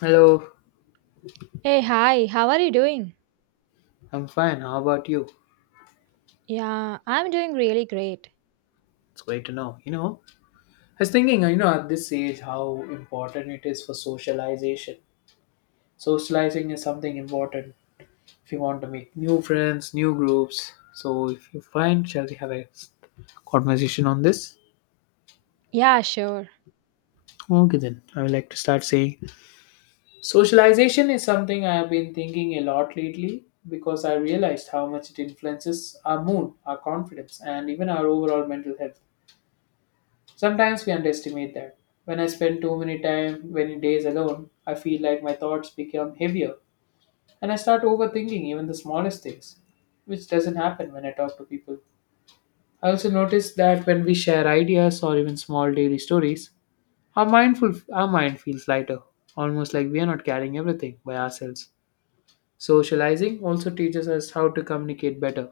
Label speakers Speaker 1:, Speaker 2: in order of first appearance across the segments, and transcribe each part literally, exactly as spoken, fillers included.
Speaker 1: Hello,
Speaker 2: Hey, hi, how are you doing?
Speaker 1: I'm fine. How about you?
Speaker 2: Yeah, I'm doing really great.
Speaker 1: It's great to know. You know, I was thinking, you know, at this age, how important it is for socialization. Socializing is something important if you want to make new friends, new groups. So, if you find, shall we have a conversation on this?
Speaker 2: Yeah, sure.
Speaker 1: Okay, then I would like to start saying socialization is something I have been thinking a lot lately because I realized how much it influences our mood, our confidence, and even our overall mental health. Sometimes we underestimate that. When I spend too many time, many days alone, I feel like my thoughts become heavier and I start overthinking even the smallest things, which doesn't happen when I talk to people. I also notice that when we share ideas or even small daily stories, our mindful our mind feels lighter, almost like we are not carrying everything by ourselves. Socializing also teaches us how to communicate better,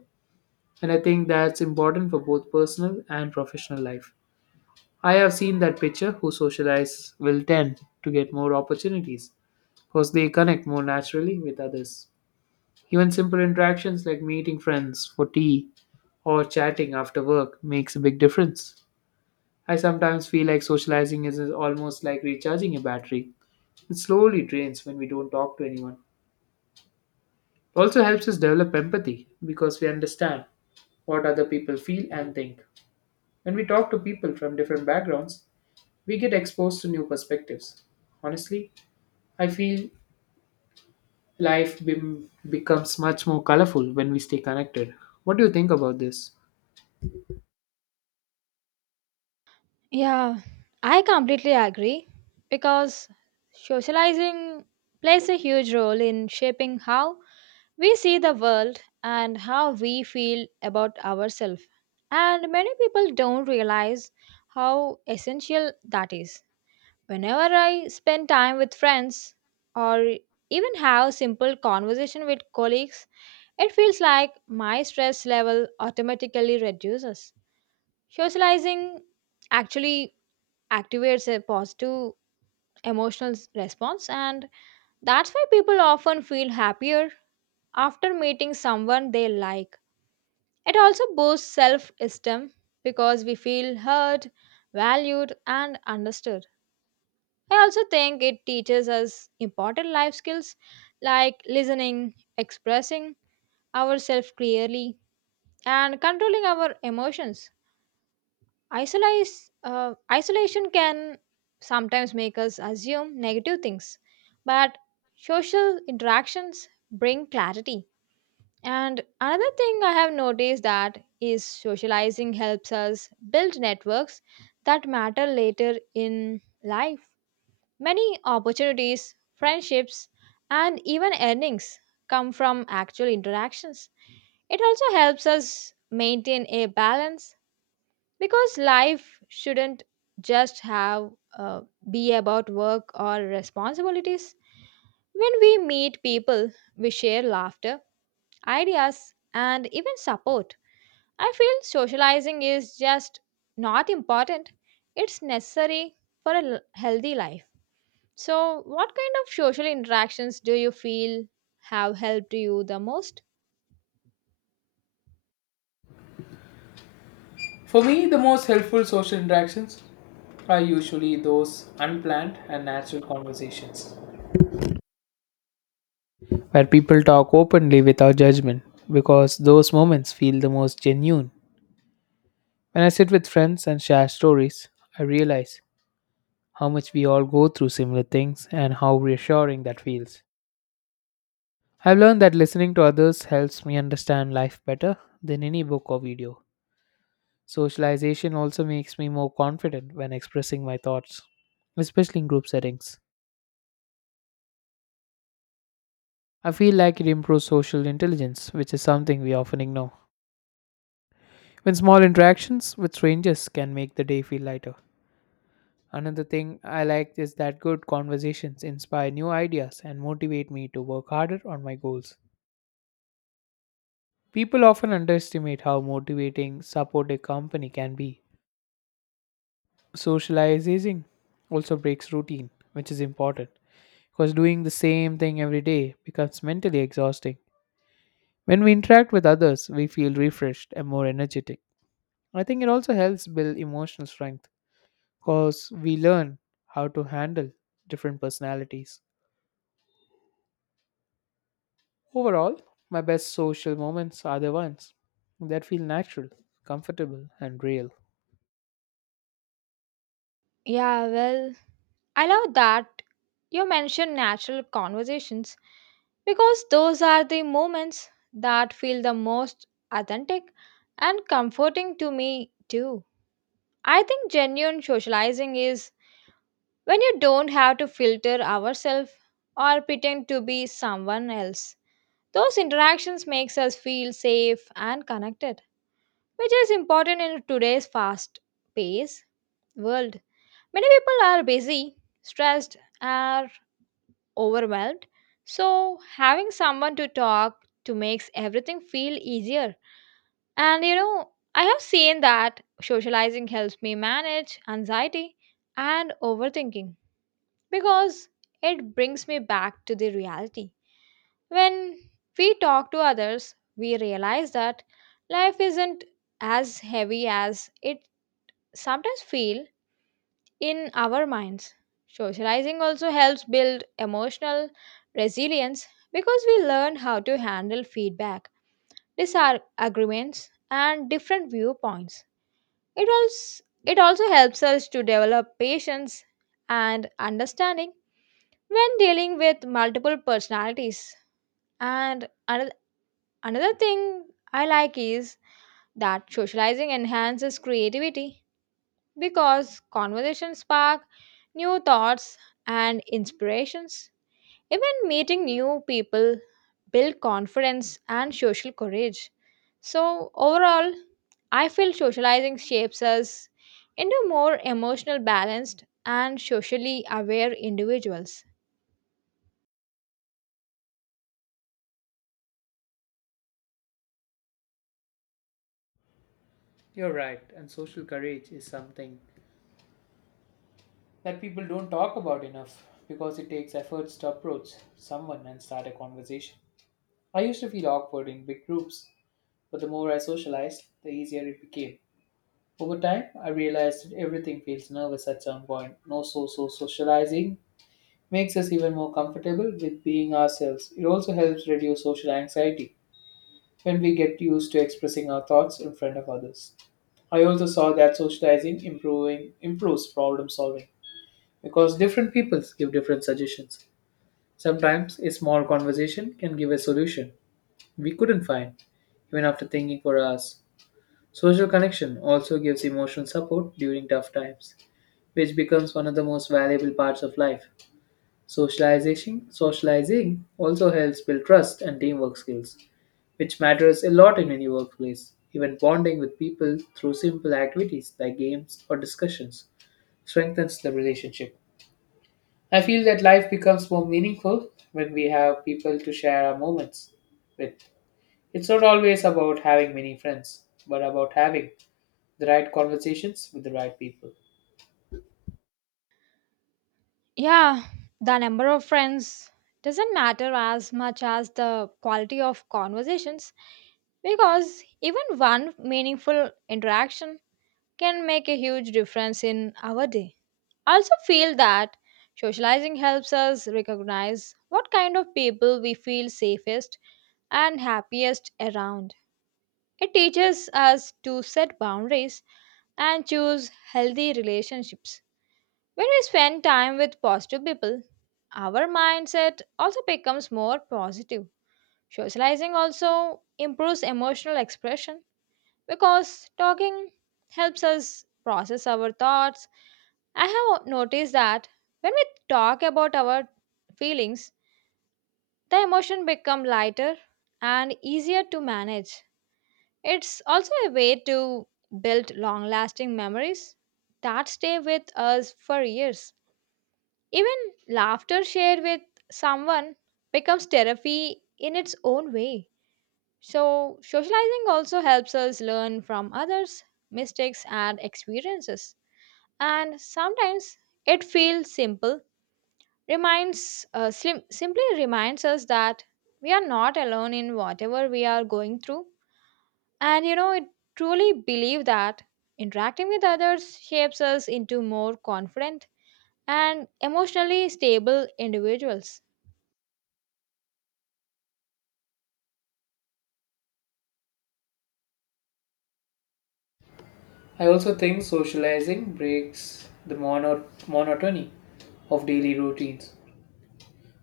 Speaker 1: and I think that's important for both personal and professional life. I have seen that pitcher who socialize will tend to get more opportunities because they connect more naturally with others. Even simple interactions like meeting friends for tea or chatting after work makes a big difference. I sometimes feel like socializing is almost like recharging a battery. It slowly drains when we don't talk to anyone. It also helps us develop empathy because we understand what other people feel and think. When we talk to people from different backgrounds, we get exposed to new perspectives. Honestly, I feel life bem- becomes much more colorful when we stay connected. What do you think about this?
Speaker 2: Yeah, I completely agree because socializing plays a huge role in shaping how we see the world and how we feel about ourselves. And many people don't realize how essential that is. Whenever I spend time with friends or even have simple conversation with colleagues, it feels like my stress level automatically reduces. Socializing actually activates a positive emotional s- response, and that's why people often feel happier after meeting someone they like. It also boosts self esteem because we feel heard, valued, and understood. I also think it teaches us important life skills like listening, expressing ourselves clearly, and controlling our emotions. Isolize, uh, isolation can sometimes make us assume negative things, but social interactions bring clarity. And another thing I have noticed that is socializing helps us build networks that matter later in life. Many opportunities, friendships, and even earnings come from actual interactions. It also helps us maintain a balance because life shouldn't just have uh, be about work or responsibilities. When we meet people, we share laughter, ideas, and even support. I feel socializing is just not important, it's necessary for a l- healthy life. So what kind of social interactions do you feel have helped you the most?
Speaker 1: For me, the most helpful social interactions are usually those unplanned and natural conversations where people talk openly without judgment because those moments feel the most genuine. When I sit with friends and share stories, I realize how much we all go through similar things and how reassuring that feels. I've learned that listening to others helps me understand life better than any book or video. Socialization also makes me more confident when expressing my thoughts, especially in group settings. I feel like it improves social intelligence, which is something we often ignore. When small interactions with strangers can make the day feel lighter. Another thing I like is that good conversations inspire new ideas and motivate me to work harder on my goals. People often underestimate how motivating supportive company can be. Socializing also breaks routine, which is important, because doing the same thing every day becomes mentally exhausting. When we interact with others, we feel refreshed and more energetic. I think it also helps build emotional strength because we learn how to handle different personalities. Overall, my best social moments are the ones that feel natural, comfortable, and real.
Speaker 2: Yeah, well, I love that you mention natural conversations because those are the moments that feel the most authentic and comforting to me, too. I think genuine socializing is when you don't have to filter ourselves or pretend to be someone else. Those interactions makes us feel safe and connected, which is important in today's fast-paced world. Many people are busy, stressed, or overwhelmed. So, having someone to talk to makes everything feel easier. And you know, I have seen that socializing helps me manage anxiety and overthinking because it brings me back to the reality. When we talk to others, we realize that life isn't as heavy as it sometimes feels in our minds. Socializing also helps build emotional resilience because we learn how to handle feedback, disagreements, and different viewpoints. It also, it also helps us to develop patience and understanding when dealing with multiple personalities. And another, another thing I like is that socializing enhances creativity because conversations spark new thoughts and inspirations. Even meeting new people build confidence and social courage. So overall, I feel socializing shapes us into more emotional balanced and socially aware individuals.
Speaker 1: You're right, and social courage is something that people don't talk about enough because it takes efforts to approach someone and start a conversation. I used to feel awkward in big groups, but the more I socialized, the easier it became. Over time, I realized that everything feels nervous at some point. No, so so socializing makes us even more comfortable with being ourselves. It also helps reduce social anxiety when we get used to expressing our thoughts in front of others. I also saw that socializing improving improves problem solving because different peoples give different suggestions. Sometimes a small conversation can give a solution we couldn't find, even after thinking for hours. Social connection also gives emotional support during tough times, which becomes one of the most valuable parts of life. Socialization, socializing also helps build trust and teamwork skills, which matters a lot in any workplace. Even bonding with people through simple activities like games or discussions strengthens the relationship. I feel that life becomes more meaningful when we have people to share our moments with. It's not always about having many friends, but about having the right conversations with the right people.
Speaker 2: Yeah, the number of friends doesn't matter as much as the quality of conversations because even one meaningful interaction can make a huge difference in our day. I also feel that socializing helps us recognize what kind of people we feel safest and happiest around. It teaches us to set boundaries and choose healthy relationships. When we spend time with positive people, our mindset also becomes more positive. Socializing also improves emotional expression because talking helps us process our thoughts. I have noticed that when we talk about our feelings, the emotion become lighter and easier to manage. It's also a way to build long-lasting memories that stay with us for years. Even laughter shared with someone becomes therapy in its own way. So, socializing also helps us learn from others, mistakes and experiences. And sometimes it feels simple reminds uh, sim- simply reminds us that we are not alone in whatever we are going through. And you know, I truly believe that interacting with others shapes us into more confident and emotionally stable individuals.
Speaker 1: I also think socializing breaks the mono- monotony of daily routines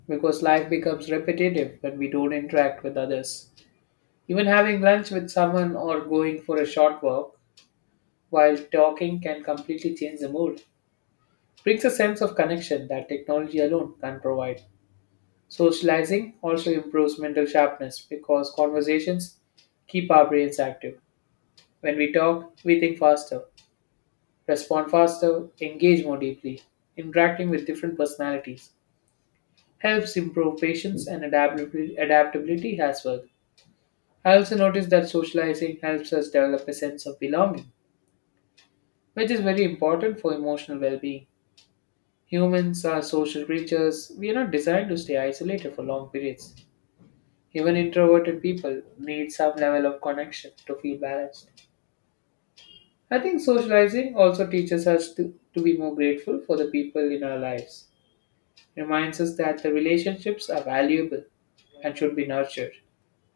Speaker 1: because life becomes repetitive when we don't interact with others. Even having lunch with someone or going for a short walk while talking can completely change the mood. Brings a sense of connection that technology alone can provide. Socializing also improves mental sharpness because conversations keep our brains active. When we talk, we think faster, respond faster, engage more deeply. Interacting with different personalities helps improve patience and adaptability, adaptability as well. I also noticed that socializing helps us develop a sense of belonging, which is very important for emotional well being. Humans are social creatures, we are not designed to stay isolated for long periods. Even introverted people need some level of connection to feel balanced. I think socializing also teaches us to, to be more grateful for the people in our lives. Reminds us that the relationships are valuable and should be nurtured.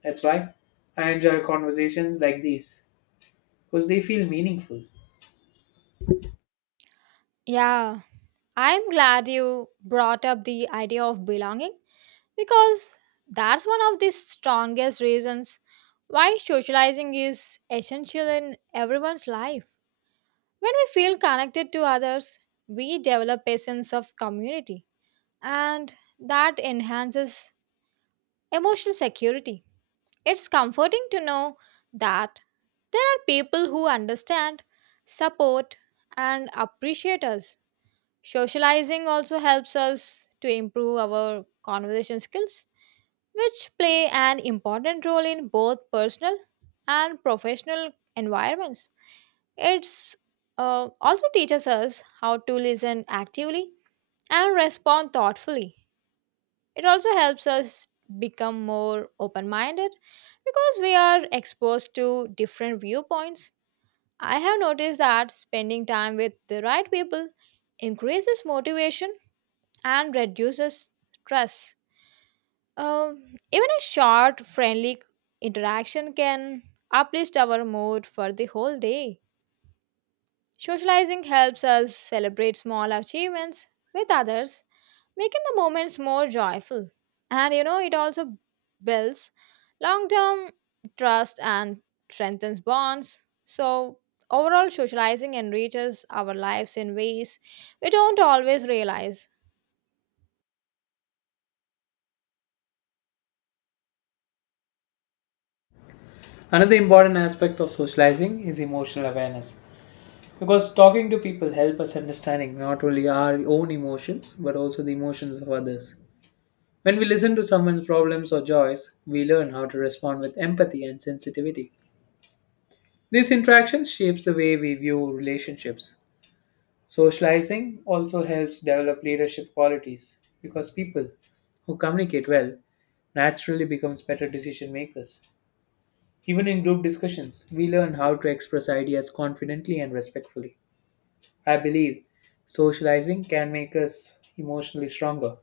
Speaker 1: That's why I enjoy conversations like these because they feel meaningful.
Speaker 2: Yeah, I'm glad you brought up the idea of belonging because that's one of the strongest reasons why socializing is essential in everyone's life. When we feel connected to others, we develop a sense of community, and that enhances emotional security. It's comforting to know that there are people who understand, support, and appreciate us. Socializing also helps us to improve our conversation skills which play an important role in both personal and professional environments. It's uh, also teaches us how to listen actively and respond thoughtfully. It also helps us become more open minded because we are exposed to different viewpoints. I have noticed that spending time with the right people increases motivation and reduces stress. Um, Even a short, friendly interaction can uplift our mood for the whole day. Socializing helps us celebrate small achievements with others, making the moments more joyful. And you know, it also builds long term trust and strengthens bonds. So, overall, socializing enriches our lives in ways we don't always realize.
Speaker 1: Another important aspect of socializing is emotional awareness because talking to people help us understanding not only our own emotions but also the emotions of others. When we listen to someone's problems or joys, we learn how to respond with empathy and sensitivity. This interaction shapes the way we view relationships. Socializing also helps develop leadership qualities because people who communicate well naturally becomes better decision makers. Even in group discussions, we learn how to express ideas confidently and respectfully. I believe socializing can make us emotionally stronger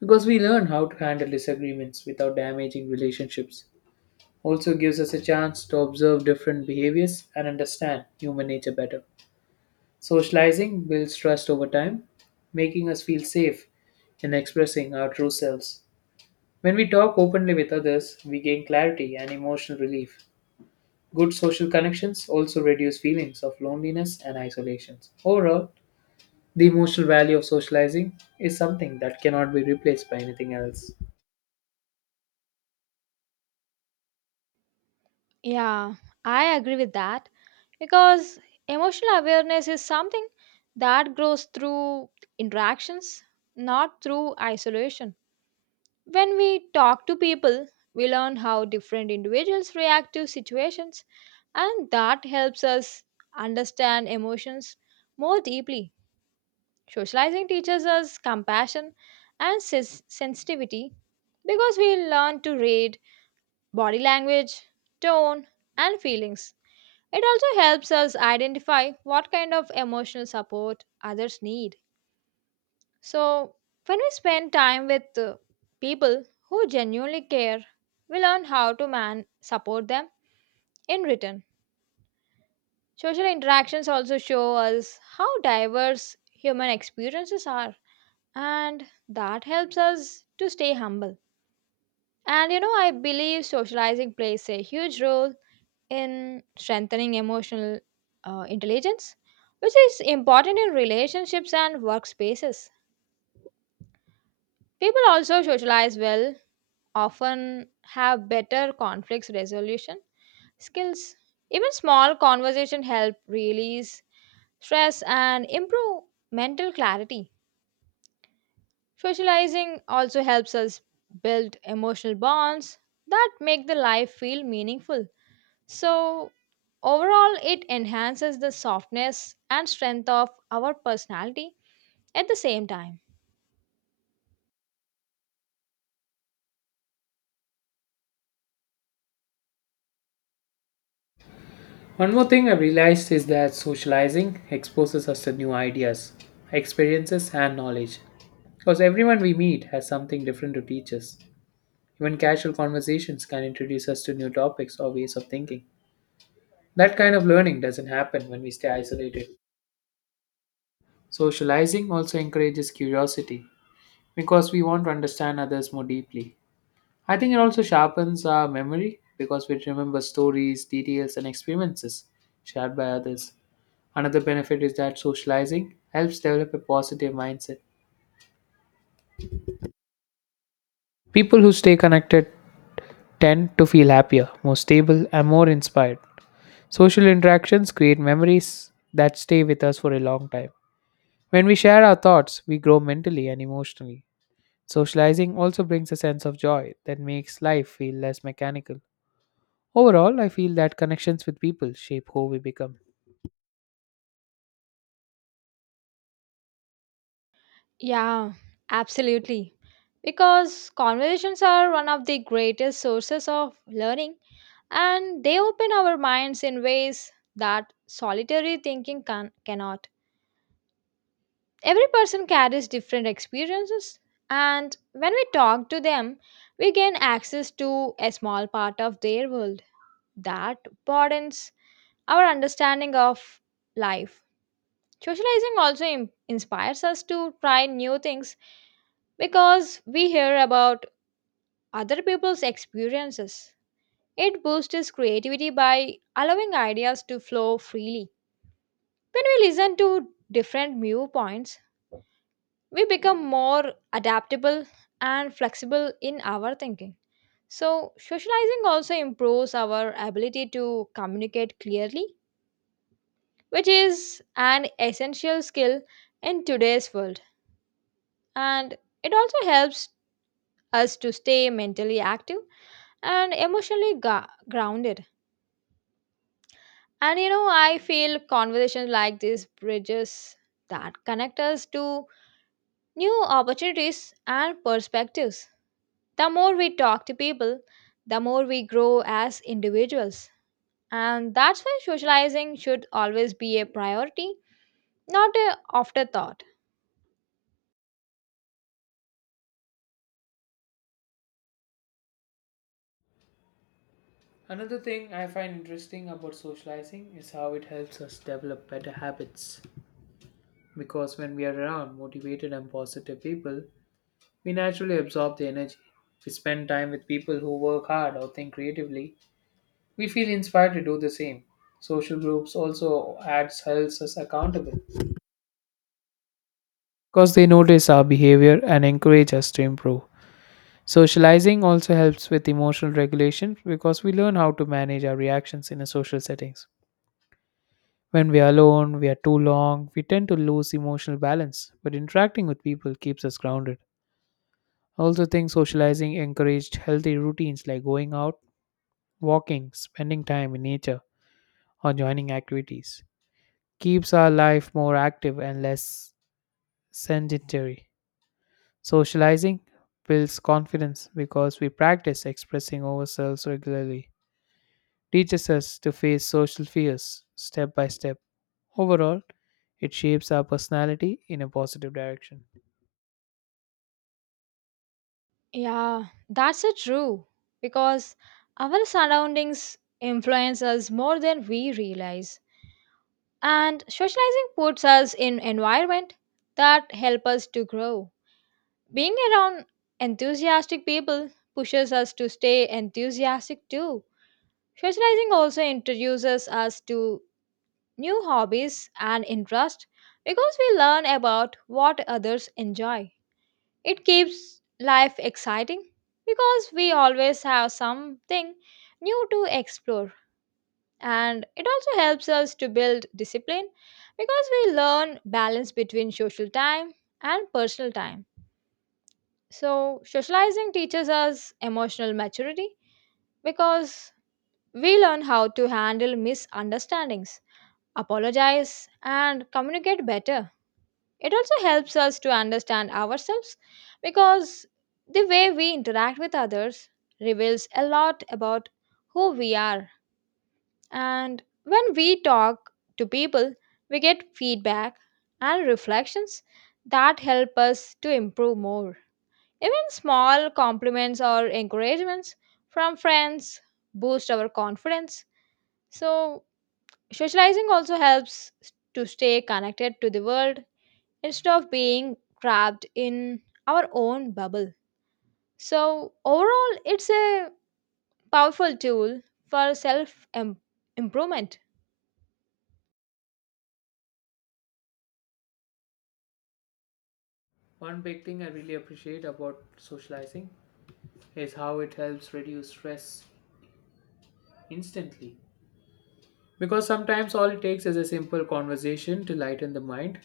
Speaker 1: because we learn how to handle disagreements without damaging relationships. Also gives us a chance to observe different behaviors and understand human nature better. Socializing builds trust over time, making us feel safe in expressing our true selves. When we talk openly with others, we gain clarity and emotional relief. Good social connections also reduce feelings of loneliness and isolation. Overall, the emotional value of socializing is something that cannot be replaced by anything else.
Speaker 2: Yeah, I agree with that. Because emotional awareness is something that grows through interactions, not through isolation. When we talk to people, we learn how different individuals react to situations, and that helps us understand emotions more deeply. Socializing teaches us compassion and ses- sensitivity because we learn to read body language, tone, and feelings. It also helps us identify what kind of emotional support others need. So, when we spend time with uh, people who genuinely care, we learn how to man support them in return. Social interactions also show us how diverse human experiences are, and that helps us to stay humble. And you know, I believe socializing plays a huge role in strengthening emotional uh, intelligence, which is important in relationships and workspaces. People also socialize well, often have better conflict resolution skills. Even small conversation help release stress and improve mental clarity. Socializing also helps us build emotional bonds that make the life feel meaningful. So, overall, it enhances the softness and strength of our personality at the same time.
Speaker 1: One more thing I realized is that socializing exposes us to new ideas, experiences, and knowledge. Because everyone we meet has something different to teach us. Even casual conversations can introduce us to new topics or ways of thinking. That kind of learning doesn't happen when we stay isolated. Socializing also encourages curiosity because we want to understand others more deeply. I think it also sharpens our memory because we remember stories, details, and experiences shared by others. Another benefit is that socializing helps develop a positive mindset. People who stay connected tend to feel happier, more stable, and more inspired. Social interactions create memories that stay with us for a long time. When we share our thoughts, we grow mentally and emotionally. Socializing also brings a sense of joy that makes life feel less mechanical. Overall, I feel that connections with people shape who we become.
Speaker 2: Yeah, absolutely. Because conversations are one of the greatest sources of learning and they open our minds in ways that solitary thinking can- cannot. Every person carries different experiences, and when we talk to them, we gain access to a small part of their world that broadens our understanding of life. Socializing also im- inspires us to try new things because we hear about other people's experiences. It boosts creativity by allowing ideas to flow freely. When we listen to different viewpoints, we become more adaptable and flexible in our thinking. So, socializing also improves our ability to communicate clearly, which is an essential skill in today's world. And it also helps us to stay mentally active and emotionally ga- grounded. And you know, I feel conversations like this bridges that connect us to new opportunities and perspectives. The more we talk to people, the more we grow as individuals. And that's why socializing should always be a priority, not an afterthought.
Speaker 1: Another thing I find interesting about socializing is how it helps us develop better habits. Because when we are around motivated and positive people, we naturally absorb the energy. We spend time with people who work hard or think creatively. We feel inspired to do the same. Social groups also adds holds us accountable because they notice our behavior and encourage us to improve. Socializing also helps with emotional regulation because we learn how to manage our reactions in a social settings. When we are alone, we are too long, we tend to lose emotional balance, but interacting with people keeps us grounded. I also think socializing encouraged healthy routines like going out, walking, spending time in nature, or joining activities keeps our life more active and less sedentary. Socializing builds confidence because we practice expressing ourselves regularly, teaches us to face social fears step by step. Overall, it shapes our personality in a positive direction.
Speaker 2: Yeah, that's so true. Because our surroundings influence us more than we realize. And socializing puts us in environment that help us to grow. Being around enthusiastic people pushes us to stay enthusiastic too. Socializing also introduces us to new hobbies and interests because we learn about what others enjoy. It keeps life exciting because we always have something new to explore. And it also helps us to build discipline because we learn balance between social time and personal time. So, socializing teaches us emotional maturity because we learn how to handle misunderstandings, apologize, and communicate better. It also helps us to understand ourselves because the way we interact with others reveals a lot about who we are. And when we talk to people, we get feedback and reflections that help us to improve more. Even small compliments or encouragements from friends boost our confidence. So, socializing also helps to stay connected to the world instead of being trapped in our own bubble. So, overall, it's a powerful tool for self improvement.
Speaker 1: One big thing I really appreciate about socializing is how it helps reduce stress instantly. Because sometimes all it takes is a simple conversation to lighten the mind.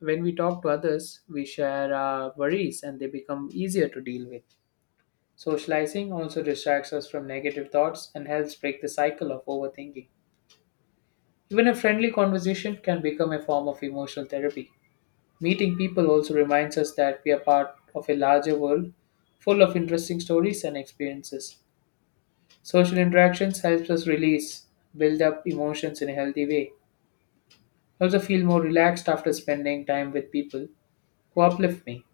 Speaker 1: When we talk to others, we share our worries and they become easier to deal with. Socializing also distracts us from negative thoughts and helps break the cycle of overthinking. Even a friendly conversation can become a form of emotional therapy. Meeting people also reminds us that we are part of a larger world full of interesting stories and experiences. Social interactions helps us release, build up emotions in a healthy way. I also feel more relaxed after spending time with people who uplift me.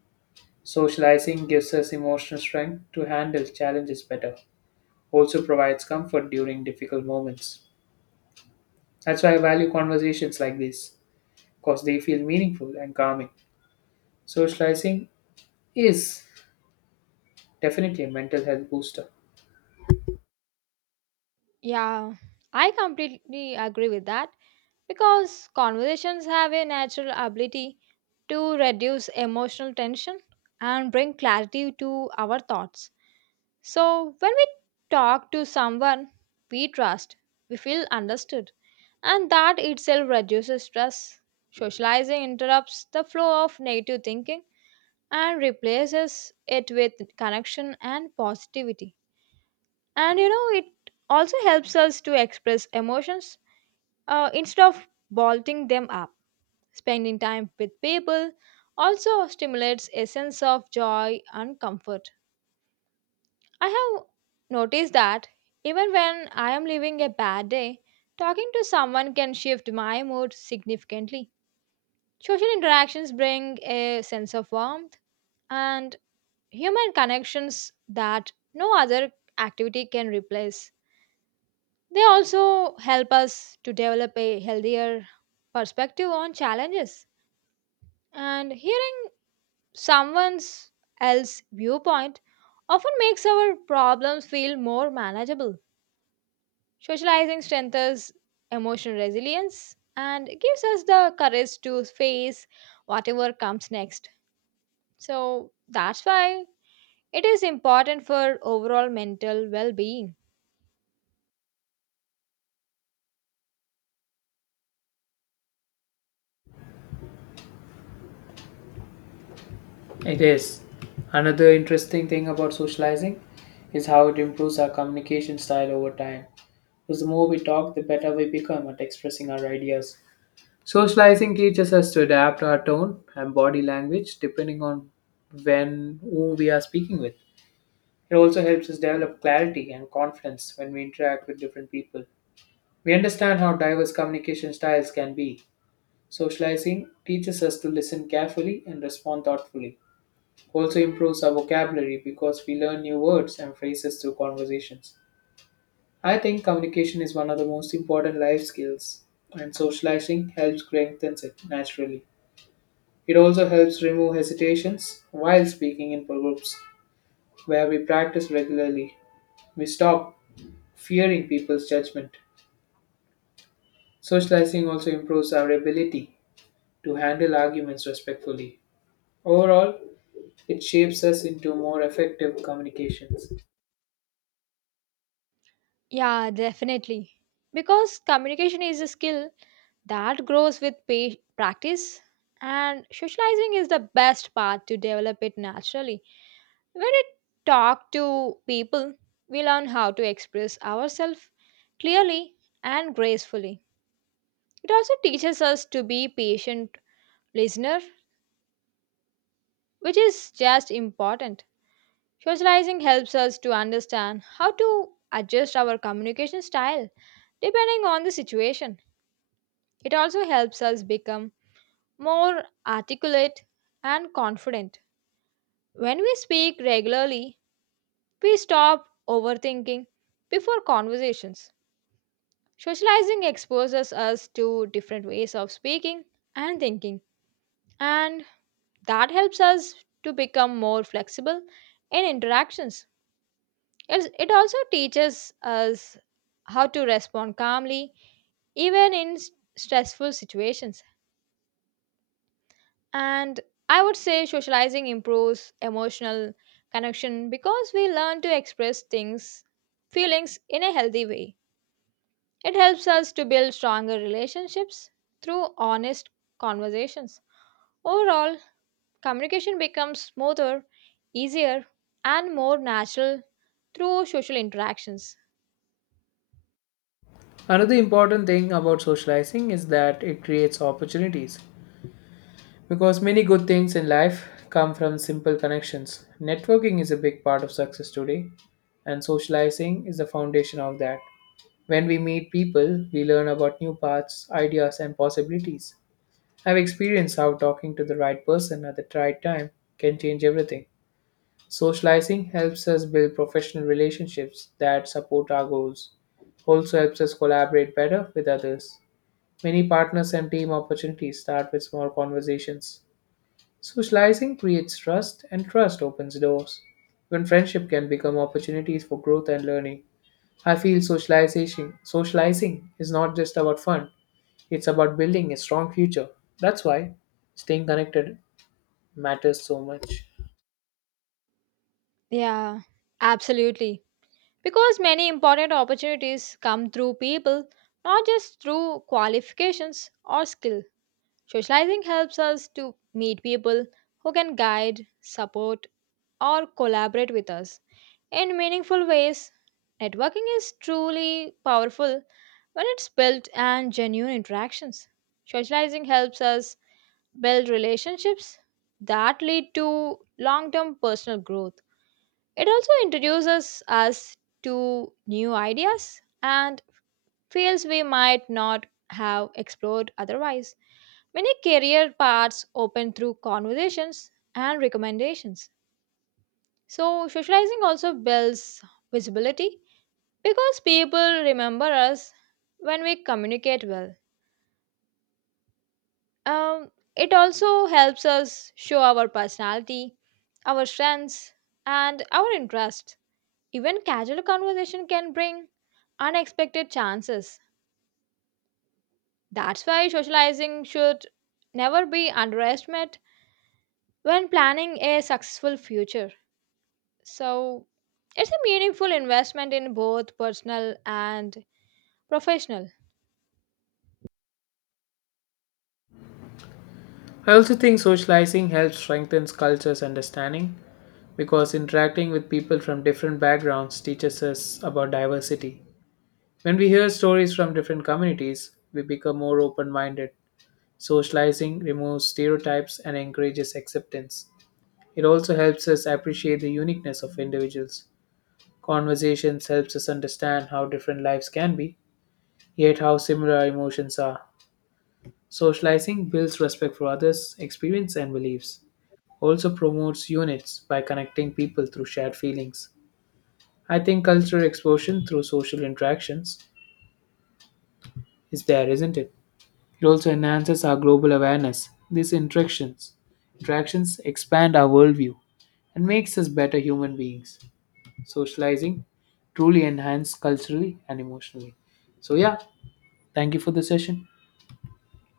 Speaker 1: Socializing gives us emotional strength to handle challenges better, also provides comfort during difficult moments. That's why I value conversations like this, because they feel meaningful and calming. Socializing is definitely a mental health booster.
Speaker 2: Yeah, I completely agree with that because conversations have a natural ability to reduce emotional tension and bring clarity to our thoughts. So, when we talk to someone we trust, we feel understood and that itself reduces stress. Socializing interrupts the flow of negative thinking and replaces it with connection and positivity. And you know, it also helps us to express emotions uh, instead of bolting them up. Spending time with people also stimulates a sense of joy and comfort. I have noticed that even when I am living a bad day, talking to someone can shift my mood significantly. Social interactions bring a sense of warmth and human connections that no other activity can replace. They also help us to develop a healthier perspective on challenges. And hearing someone's else viewpoint often makes our problems feel more manageable. Socializing strengthens emotional resilience and gives us the courage to face whatever comes next. So that's why it is important for overall mental well being.
Speaker 1: It is. Another interesting thing about socializing is how it improves our communication style over time. Because the more we talk, the better we become at expressing our ideas. Socializing teaches us to adapt our tone and body language depending on when who we are speaking with. It also helps us develop clarity and confidence when we interact with different people. We understand how diverse communication styles can be. Socializing teaches us to listen carefully and respond thoughtfully. Also improves our vocabulary because we learn new words and phrases through conversations. I think communication is one of the most important life skills, and socializing helps strengthen it naturally. It also helps remove hesitations while speaking in groups where we practice regularly. We stop fearing people's judgment. Socializing also improves our ability to handle arguments respectfully. Overall, it shapes us into more effective communications.
Speaker 2: Yeah, definitely. Because communication is a skill that grows with pa- practice, and socializing is the best path to develop it naturally. When we talk to people, we learn how to express ourselves clearly and gracefully. It also teaches us to be patient listener, which is just important. Socializing helps us to understand how to adjust our communication style depending on the situation. It also helps us become more articulate and confident. When we speak regularly, we stop overthinking before conversations. Socializing exposes us to different ways of speaking and thinking, and that helps us to become more flexible in interactions. It's, it also teaches us how to respond calmly, even in s- stressful situations. And I would say socializing improves emotional connection because we learn to express things, feelings in a healthy way. It helps us to build stronger relationships through honest conversations. Overall, communication becomes smoother, easier, and more natural through social interactions.
Speaker 1: Another important thing about socializing is that it creates opportunities. Because many good things in life come from simple connections. Networking is a big part of success today, and socializing is the foundation of that. When we meet people, we learn about new paths, ideas, and possibilities. I've experienced how talking to the right person at the right time can change everything. Socializing helps us build professional relationships that support our goals, also helps us collaborate better with others. Many partners and team opportunities start with small conversations. Socializing creates trust, and trust opens doors. When friendship can become opportunities for growth and learning. I feel socialization socializing is not just about fun, it's about building a strong future. That's why staying connected matters so much.
Speaker 2: Yeah, absolutely. Because many important opportunities come through people, not just through qualifications or skill. Socializing helps us to meet people who can guide, support, or collaborate with us in meaningful ways. Networking is truly powerful when it's built and genuine interactions. Socializing helps us build relationships that lead to long term personal growth. It also introduces us to new ideas and fields we might not have explored otherwise. Many career paths open through conversations and recommendations. So, socializing also builds visibility because people remember us when we communicate well. Um, it also helps us show our personality, our strengths, and our interests. Even casual conversation can bring unexpected chances. That's why socializing should never be underestimated when planning a successful future. So, it's a meaningful investment in both personal and professional.
Speaker 1: I also think socializing helps strengthens cultures understanding because interacting with people from different backgrounds teaches us about diversity. When we hear stories from different communities, we become more open-minded. Socializing removes stereotypes and encourages acceptance. It also helps us appreciate the uniqueness of individuals. Conversations helps us understand how different lives can be, yet how similar our emotions are. Socializing builds respect for others, experience and beliefs. Also promotes units by connecting people through shared feelings. I think cultural exposure through social interactions is there, isn't it? It also enhances our global awareness. These interactions, interactions expand our worldview and makes us better human beings. Socializing truly enhanced culturally and emotionally. So yeah, thank you for the session.